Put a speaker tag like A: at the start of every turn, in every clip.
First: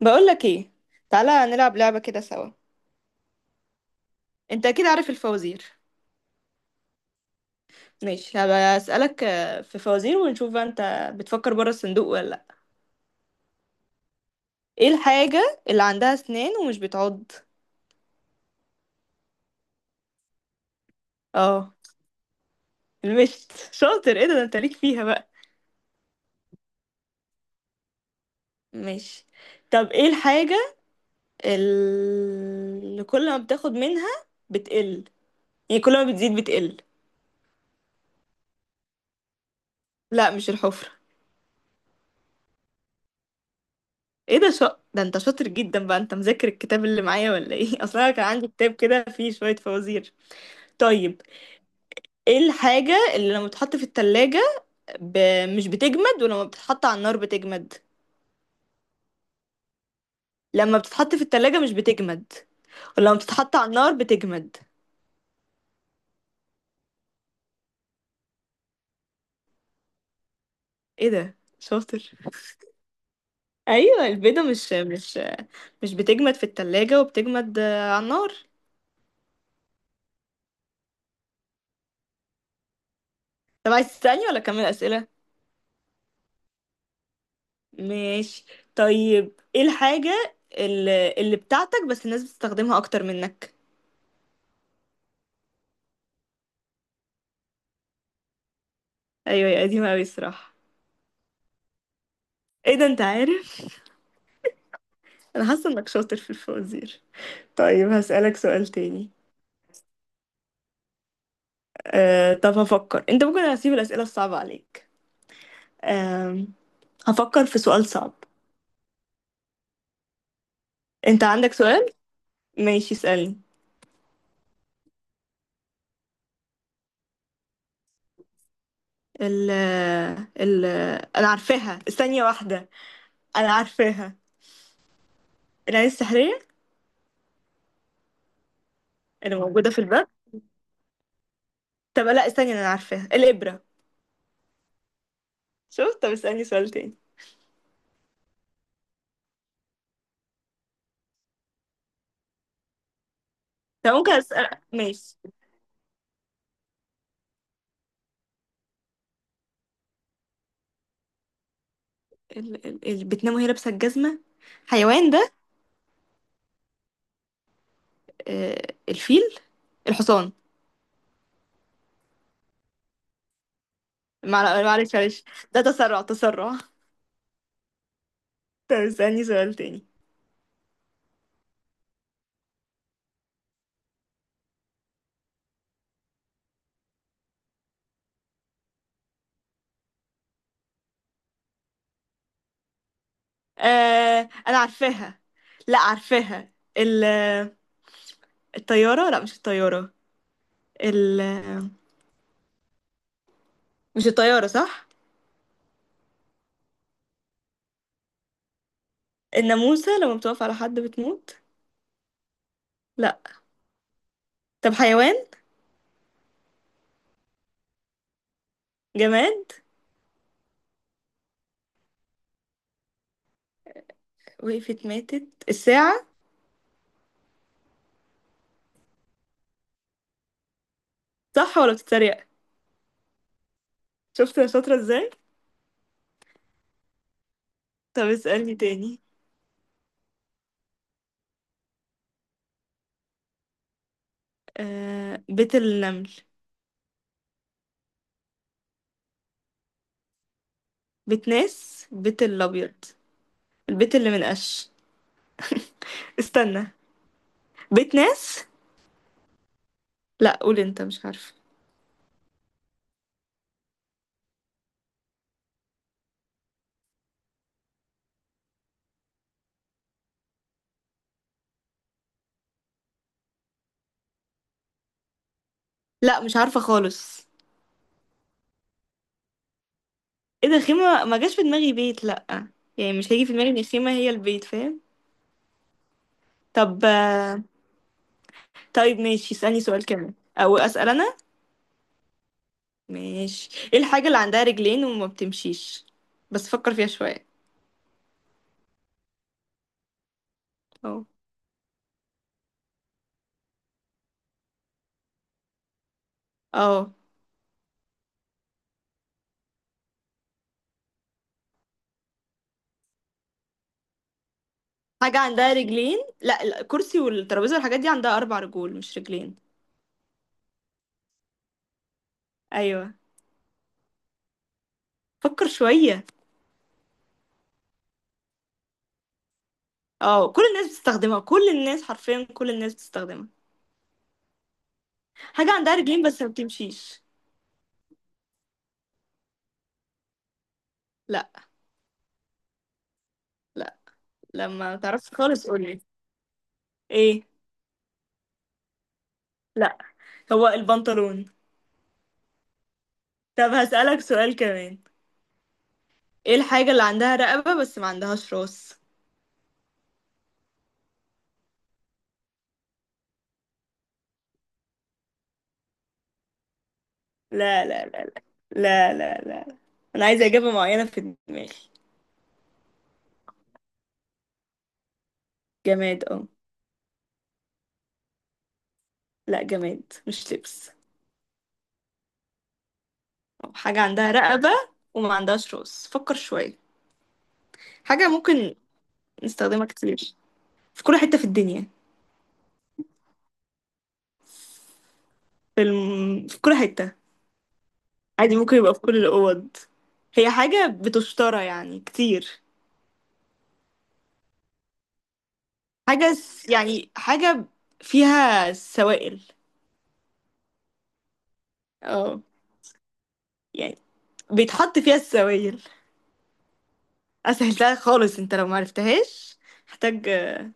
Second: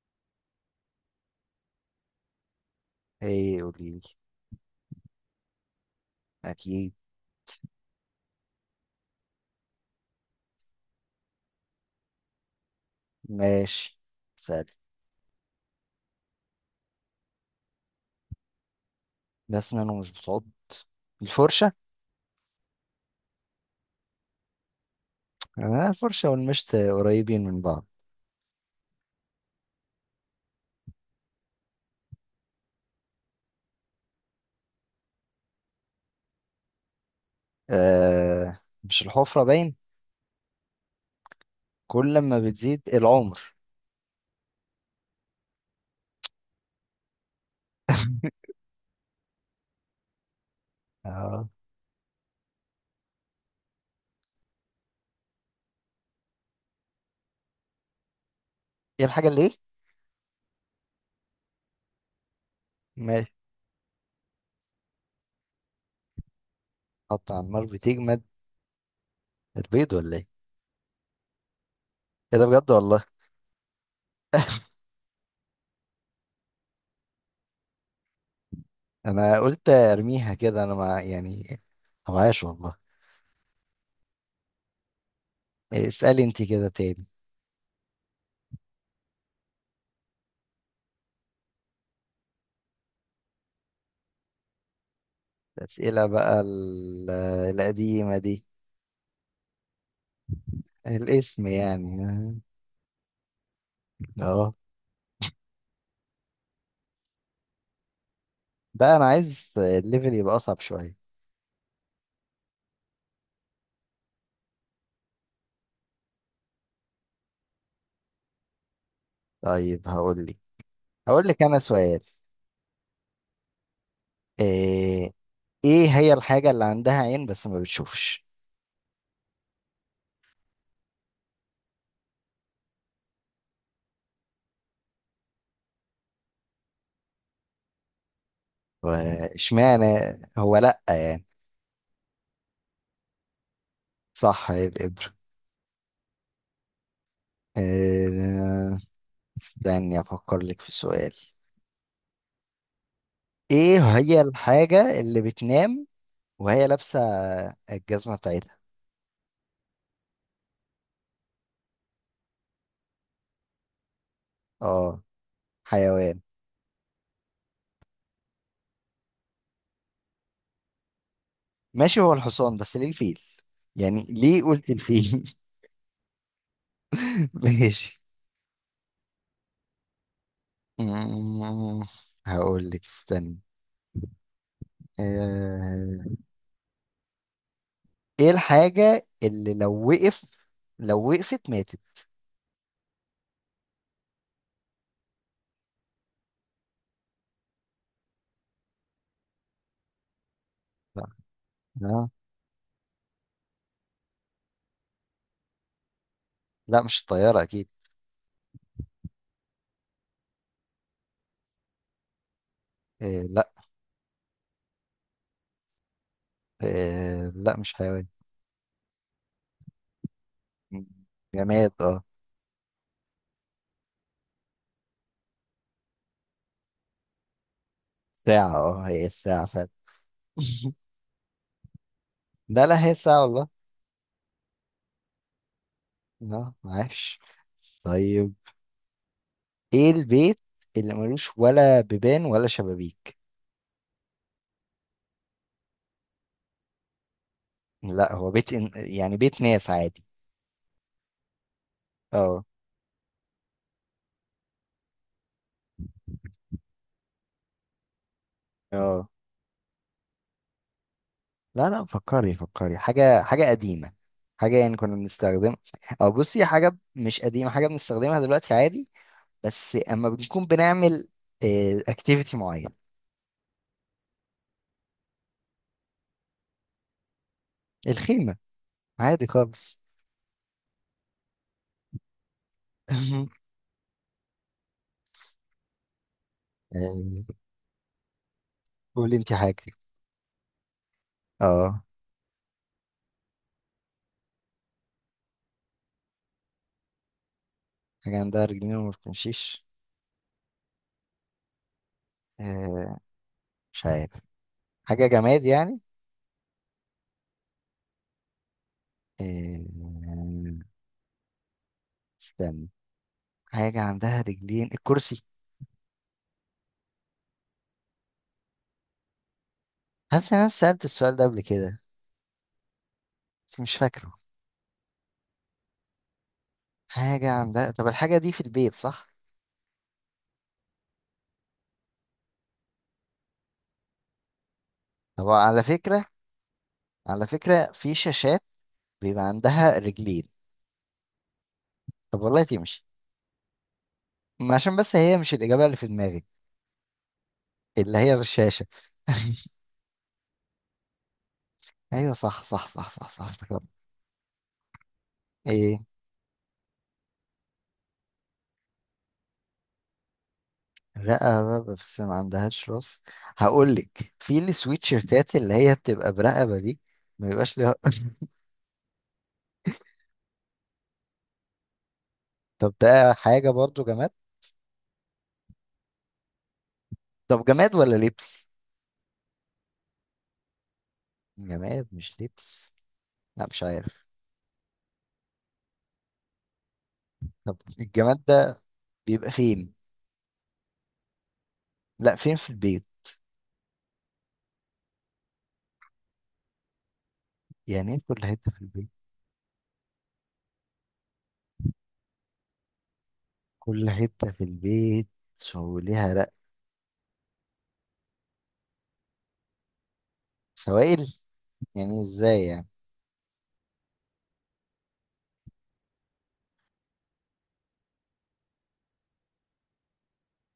A: بقولك ايه؟ تعالى نلعب لعبة كده سوا.
B: ايه، قوليلي.
A: انت اكيد عارف الفوازير.
B: اكيد.
A: ماشي، هبقى اسألك في فوازير ونشوف بقى انت بتفكر بره الصندوق ولا لا.
B: ماشي. سهل.
A: ايه الحاجة اللي عندها اسنان ومش بتعض؟
B: ده اسنان ومش بتعض؟ الفرشة.
A: اه المشت شاطر، ايه ده انت ليك فيها بقى.
B: آه، الفرشة والمشط قريبين من بعض.
A: ماشي، طب ايه الحاجة اللي كل ما بتاخد منها بتقل، يعني كل ما بتزيد بتقل.
B: آه، مش الحفرة باين.
A: لا مش الحفرة.
B: كل ما بتزيد العمر.
A: ايه ده ده انت شاطر جدا بقى، انت مذاكر الكتاب اللي معايا ولا ايه؟ اصلا كان عندي كتاب كده فيه شوية فوازير. طيب
B: اه.
A: ايه الحاجة اللي لما بتتحط في التلاجة ب... مش بتجمد ولما بتتحط على النار بتجمد،
B: ايه الحاجة اللي ايه؟
A: لما بتتحط في التلاجة مش بتجمد ولما
B: ماشي.
A: بتتحط على النار بتجمد.
B: حط على النار بتجمد؟ البيض ولا ايه؟
A: ايه ده شاطر.
B: ايه ده بجد والله.
A: ايوه البيضة مش بتجمد في التلاجة وبتجمد على النار.
B: انا قلت ارميها كده، انا مع يعني، ما معايش والله.
A: طب عايز تسألني ولا اكمل اسئلة؟
B: إيه، اسألي انت كده تاني.
A: ماشي. طيب ايه الحاجة اللي بتاعتك بس الناس بتستخدمها اكتر منك.
B: الأسئلة بقى القديمة دي.
A: ايوه يا قديمة اوي الصراحة.
B: الاسم يعني.
A: ايه ده انت عارف.
B: اه.
A: انا حاسة انك شاطر في الفوازير. طيب هسألك سؤال
B: بقى انا
A: تاني.
B: عايز الليفل يبقى اصعب شويه.
A: طب هفكر، انت ممكن هسيب الأسئلة الصعبة عليك. أه هفكر في سؤال صعب.
B: طيب،
A: انت
B: هقول لك
A: عندك
B: انا
A: سؤال؟
B: سؤال.
A: ماشي اسألني.
B: ايه. إيه هي الحاجه اللي عندها عين بس ما بتشوفش؟
A: ال ال انا عارفاها، ثانية واحدة. انا عارفاها، العين السحرية اللي موجودة في
B: واشمعنى؟
A: الباب.
B: هو لا يعني.
A: طب لا استني، انا عارفاها، الإبرة.
B: صح، هي الابره.
A: شوف، طب اسألني سؤال تاني.
B: إيه. استني افكر لك في سؤال.
A: طب
B: ايه
A: ممكن
B: هي
A: اسأل؟
B: الحاجه
A: ماشي.
B: اللي بتنام وهي لابسه الجزمه بتاعتها؟
A: اللي بتنام وهي لابسة الجزمة،
B: اه.
A: حيوان ده؟
B: حيوان.
A: الفيل، الحصان.
B: ماشي، هو الحصان، بس ليه الفيل؟ يعني ليه قلت
A: معلش معلش،
B: الفيل؟
A: ده تسرع تسرع.
B: ماشي.
A: طب اسألني سؤال تاني.
B: مم، هقول لك استني. آه، ايه الحاجة اللي لو وقفت ماتت؟
A: انا عارفاها، لا عارفاها، الطيارة، لا مش الطيارة،
B: لا.
A: ال
B: آه،
A: مش الطيارة صح.
B: لا، مش الطيارة اكيد.
A: الناموسة لما بتقف على حد بتموت، لا.
B: لا.
A: طب حيوان،
B: لا مش حيوان.
A: جماد،
B: مم، جماد اه.
A: وقفت ماتت، الساعة.
B: ساعة، اه، هي الساعة فعلا.
A: صح ولا بتتريق؟
B: لا، لا، هي الساعة والله.
A: شفت انا شاطرة ازاي.
B: اه، عاش.
A: طب
B: طيب.
A: اسألني تاني.
B: ايه البيت اللي ملوش ولا بيبان ولا شبابيك؟
A: آه، بيت النمل.
B: لا، هو بيت يعني بيت ناس عادي.
A: بيت ناس، بيت
B: اه.
A: الأبيض، البيت اللي من قش. استنى، بيت ناس.
B: اه.
A: لا قول انت، مش عارفة.
B: لا، لا، فكري فكري حاجة حاجة قديمة. حاجة يعني كنا بنستخدمها. أو بصي، حاجة مش قديمة، حاجة بنستخدمها دلوقتي عادي. بس أما بنكون بنعمل اكتيفيتي معين.
A: لا مش عارفة خالص.
B: الخيمة. عادي خالص.
A: ايه ده، الخيمة ما جاش في دماغي بيت لأ، يعني مش هيجي في دماغي ان الخيمة هي البيت، فاهم. طب
B: آه،
A: طيب
B: قولي انت
A: ماشي، اسألني
B: حاجة.
A: سؤال كمان او اسأل انا.
B: اه.
A: ماشي، ايه الحاجة اللي عندها رجلين وما بتمشيش، بس فكر فيها شوية.
B: حاجة عندها رجلين وما بتمشيش؟
A: اه.
B: آه، مش عارف. حاجة جماد يعني؟
A: اه
B: آه، استنى. حاجة عندها رجلين،
A: حاجة
B: الكرسي.
A: عندها رجلين، لا لا، الكرسي والترابيزة والحاجات دي عندها اربع رجول مش رجلين.
B: حاسس إن أنا سألت السؤال ده قبل كده.
A: ايوه،
B: بس مش فاكره.
A: فكر شوية.
B: حاجة عندها، طب الحاجة دي في البيت، صح؟
A: اه، كل الناس بتستخدمها، كل الناس حرفيا كل الناس بتستخدمها.
B: طب،
A: حاجة
B: على
A: عندها رجلين
B: فكرة.
A: بس ما بتمشيش.
B: على فكرة، في شاشات بيبقى عندها رجلين.
A: لا
B: طب والله تمشي.
A: لا.
B: ما عشان
A: لما
B: بس
A: تعرفش
B: هي مش
A: خالص
B: الإجابة اللي
A: قولي.
B: في دماغي.
A: ايه.
B: اللي هي الشاشة.
A: لا، هو البنطلون.
B: أيوة، صح صح صح صح صح،
A: طب
B: افتكرت.
A: هسألك سؤال كمان.
B: إيه.
A: ايه الحاجة اللي عندها رقبة بس ما عندهاش راس؟
B: رقبة بس ما عندهاش راس؟ هقول لك، في السويت شيرتات اللي هي بتبقى برقبة دي. ما بيبقاش
A: لا
B: ليها.
A: لا لا لا لا لا لا، انا عايزة إجابة معينة في دماغي.
B: طب، ده حاجة برضو جماد.
A: جماد اه.
B: طب، جماد ولا لبس؟
A: لا، جماد مش لبس.
B: جماد مش لبس. لا،
A: أو
B: مش
A: حاجة
B: عارف.
A: عندها رقبة وما عندهاش راس، فكر شوية.
B: طب،
A: حاجة
B: الجماد
A: ممكن
B: ده بيبقى
A: نستخدمها
B: فين؟
A: كتير، في كل حتة في الدنيا.
B: لا، فين في البيت؟
A: في كل حتة.
B: يعني ايه كل
A: عادي،
B: حتة
A: ممكن
B: في
A: يبقى في
B: البيت؟
A: كل الأوض. هي حاجة بتشترى يعني كتير.
B: كل حتة في البيت. وليها
A: يعني حاجة فيها سوائل.
B: سوائل. يعني
A: اه
B: ازاي يعني؟
A: يعني بيتحط فيها السوائل. اسهلتها خالص، انت لو معرفتهاش محتاج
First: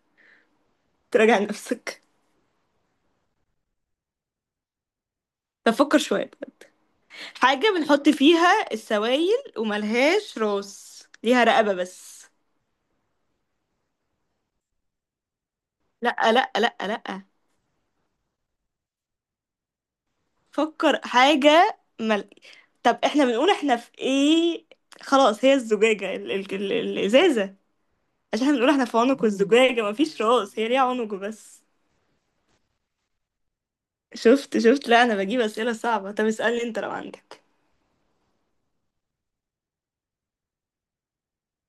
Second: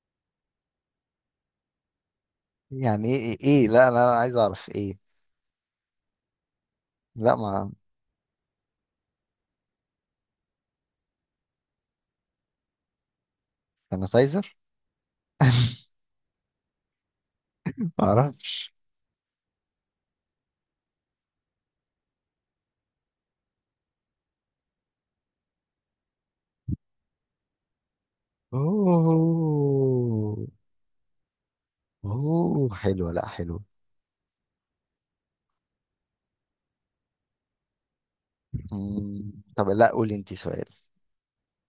A: تراجع نفسك.
B: يعني إيه؟ لا، أنا عايز اعرف ايه.
A: طب فكر شوية.
B: لا
A: حاجة
B: ما،
A: بنحط فيها السوائل وملهاش راس، ليها رقبة بس.
B: سانيتايزر؟
A: لأ لأ لأ لأ.
B: ما اعرفش.
A: فكر. طب احنا بنقول احنا في ايه؟ خلاص، هي الزجاجة الإزازة، عشان احنا بنقول احنا في عنق الزجاجة، مفيش
B: اوه،
A: راس، هي ليها عنق بس.
B: اوه حلوة، لا حلوة.
A: شفت شفت. لا انا بجيب أسئلة صعبة. طب اسألني انت لو عندك.
B: مم، طب، لا قولي انت سؤال.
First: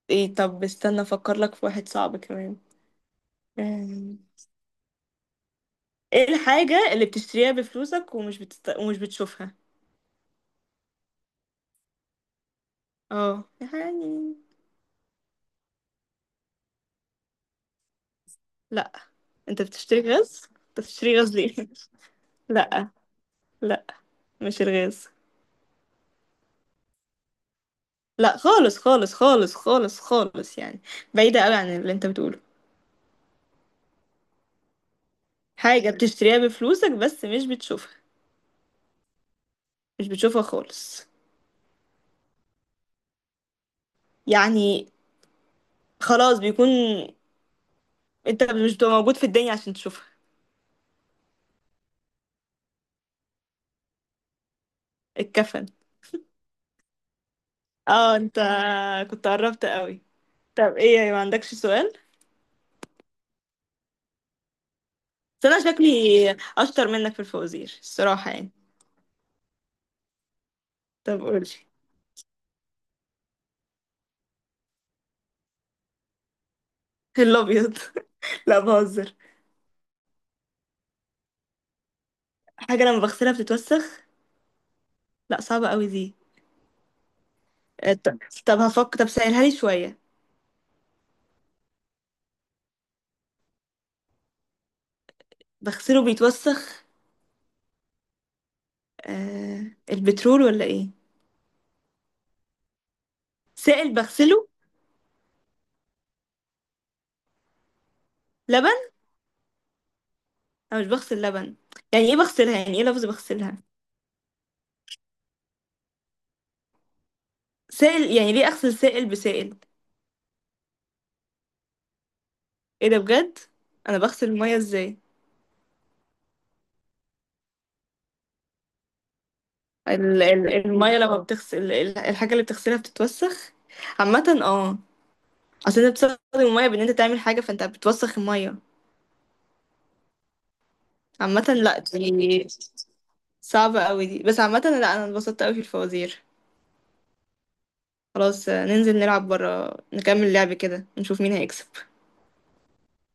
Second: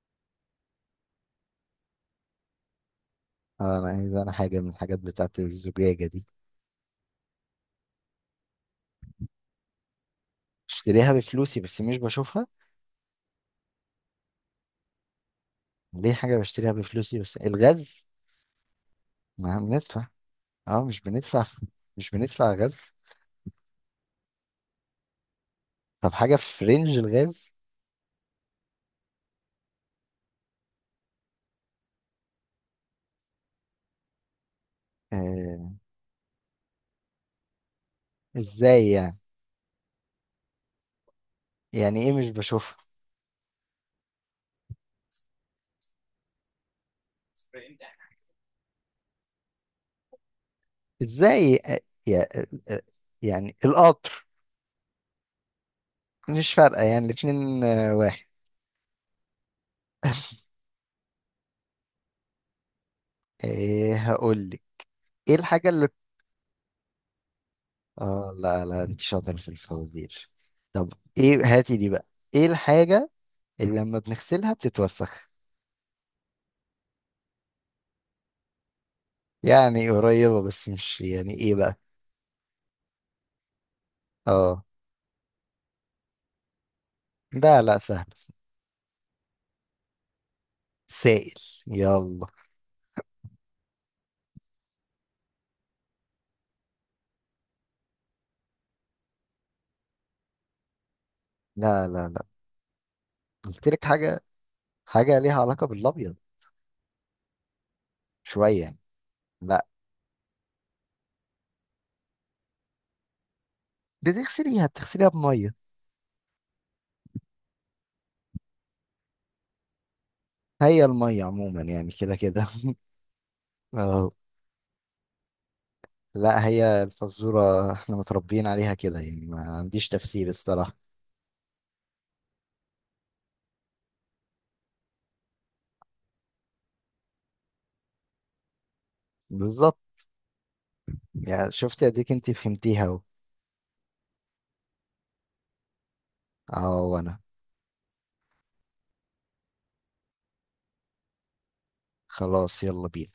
A: ايه طب استنى افكر لك في واحد صعب كمان.
B: انا عايز
A: أم،
B: انا حاجة من الحاجات بتاعت الزجاجة دي.
A: ايه الحاجة اللي بتشتريها بفلوسك ومش بتشوفها.
B: بشتريها بفلوسي بس مش بشوفها؟
A: اه يعني.
B: ليه، حاجة بشتريها بفلوسي بس، الغاز.
A: لا،
B: ما
A: انت بتشتري
B: بندفع.
A: غاز؟ انت
B: اه، مش
A: بتشتري غاز
B: بندفع.
A: ليه؟
B: مش بندفع
A: لا
B: غاز.
A: لا مش الغاز.
B: طب، حاجة في رينج الغاز.
A: لا خالص خالص خالص خالص خالص، يعني بعيدة قوي عن اللي انت بتقوله.
B: آه.
A: حاجة بتشتريها بفلوسك بس مش بتشوفها.
B: ازاي يعني؟
A: مش بتشوفها خالص.
B: يعني ايه مش بشوفها؟
A: يعني خلاص بيكون انت مش بتبقى موجود في الدنيا عشان تشوفها.
B: ازاي؟ يا- آه، يعني القطر.
A: الكفن.
B: مش فارقة يعني الاتنين
A: اه
B: واحد.
A: انت كنت قربت قوي. طب إيه، يعني ما عندكش سؤال؟
B: ايه، هقول لك. ايه
A: بس أنا
B: الحاجة اللي.
A: شكلي أشطر منك في الفوازير الصراحة
B: اه،
A: يعني.
B: لا، لا، انت شاطر في الفوازير. طب،
A: طب
B: ايه
A: قولي.
B: هاتي دي بقى. ايه الحاجة اللي لما بنغسلها بتتوسخ؟
A: الأبيض. لا بهزر.
B: يعني قريبة، بس مش يعني، ايه بقى.
A: حاجة لما بغسلها بتتوسخ.
B: اه.
A: لا صعبة أوي دي.
B: لا، لا،
A: آه،
B: سهل
A: طب
B: سهل.
A: طب سهلها لي شوية.
B: سائل. يلا.
A: بغسله بيتوسخ. البترول ولا إيه؟
B: لا، لا، لا، قلت لك
A: سائل
B: حاجة.
A: بغسله.
B: حاجة ليها علاقة بالابيض. شوية يعني.
A: لبن؟
B: لا.
A: أنا مش بغسل لبن، يعني إيه بغسلها؟ يعني إيه لفظ بغسلها؟
B: بتغسليها بمية.
A: سائل، يعني ليه أغسل سائل بسائل؟
B: هي المية عموما يعني كده كده.
A: إيه ده بجد؟ أنا
B: اه.
A: بغسل المية إزاي؟
B: لا، هي الفزورة احنا متربيين عليها كده، يعني ما عنديش تفسير الصراحة.
A: المية لما بتغسل الحاجة اللي بتغسلها بتتوسخ عامة اه. اصل انت بتستخدم المية بان انت تعمل حاجة فانت بتوسخ المية
B: بالظبط.
A: عامة.
B: يعني
A: لا
B: شفتي، اديك انت
A: دي
B: فهمتيها اهو.
A: صعبة اوي دي، بس عامة لا انا اتبسطت اوي في الفوازير.
B: اه، وانا.
A: خلاص ننزل نلعب برا، نكمل لعب كده، نشوف مين هيكسب.
B: خلاص، يلا بينا.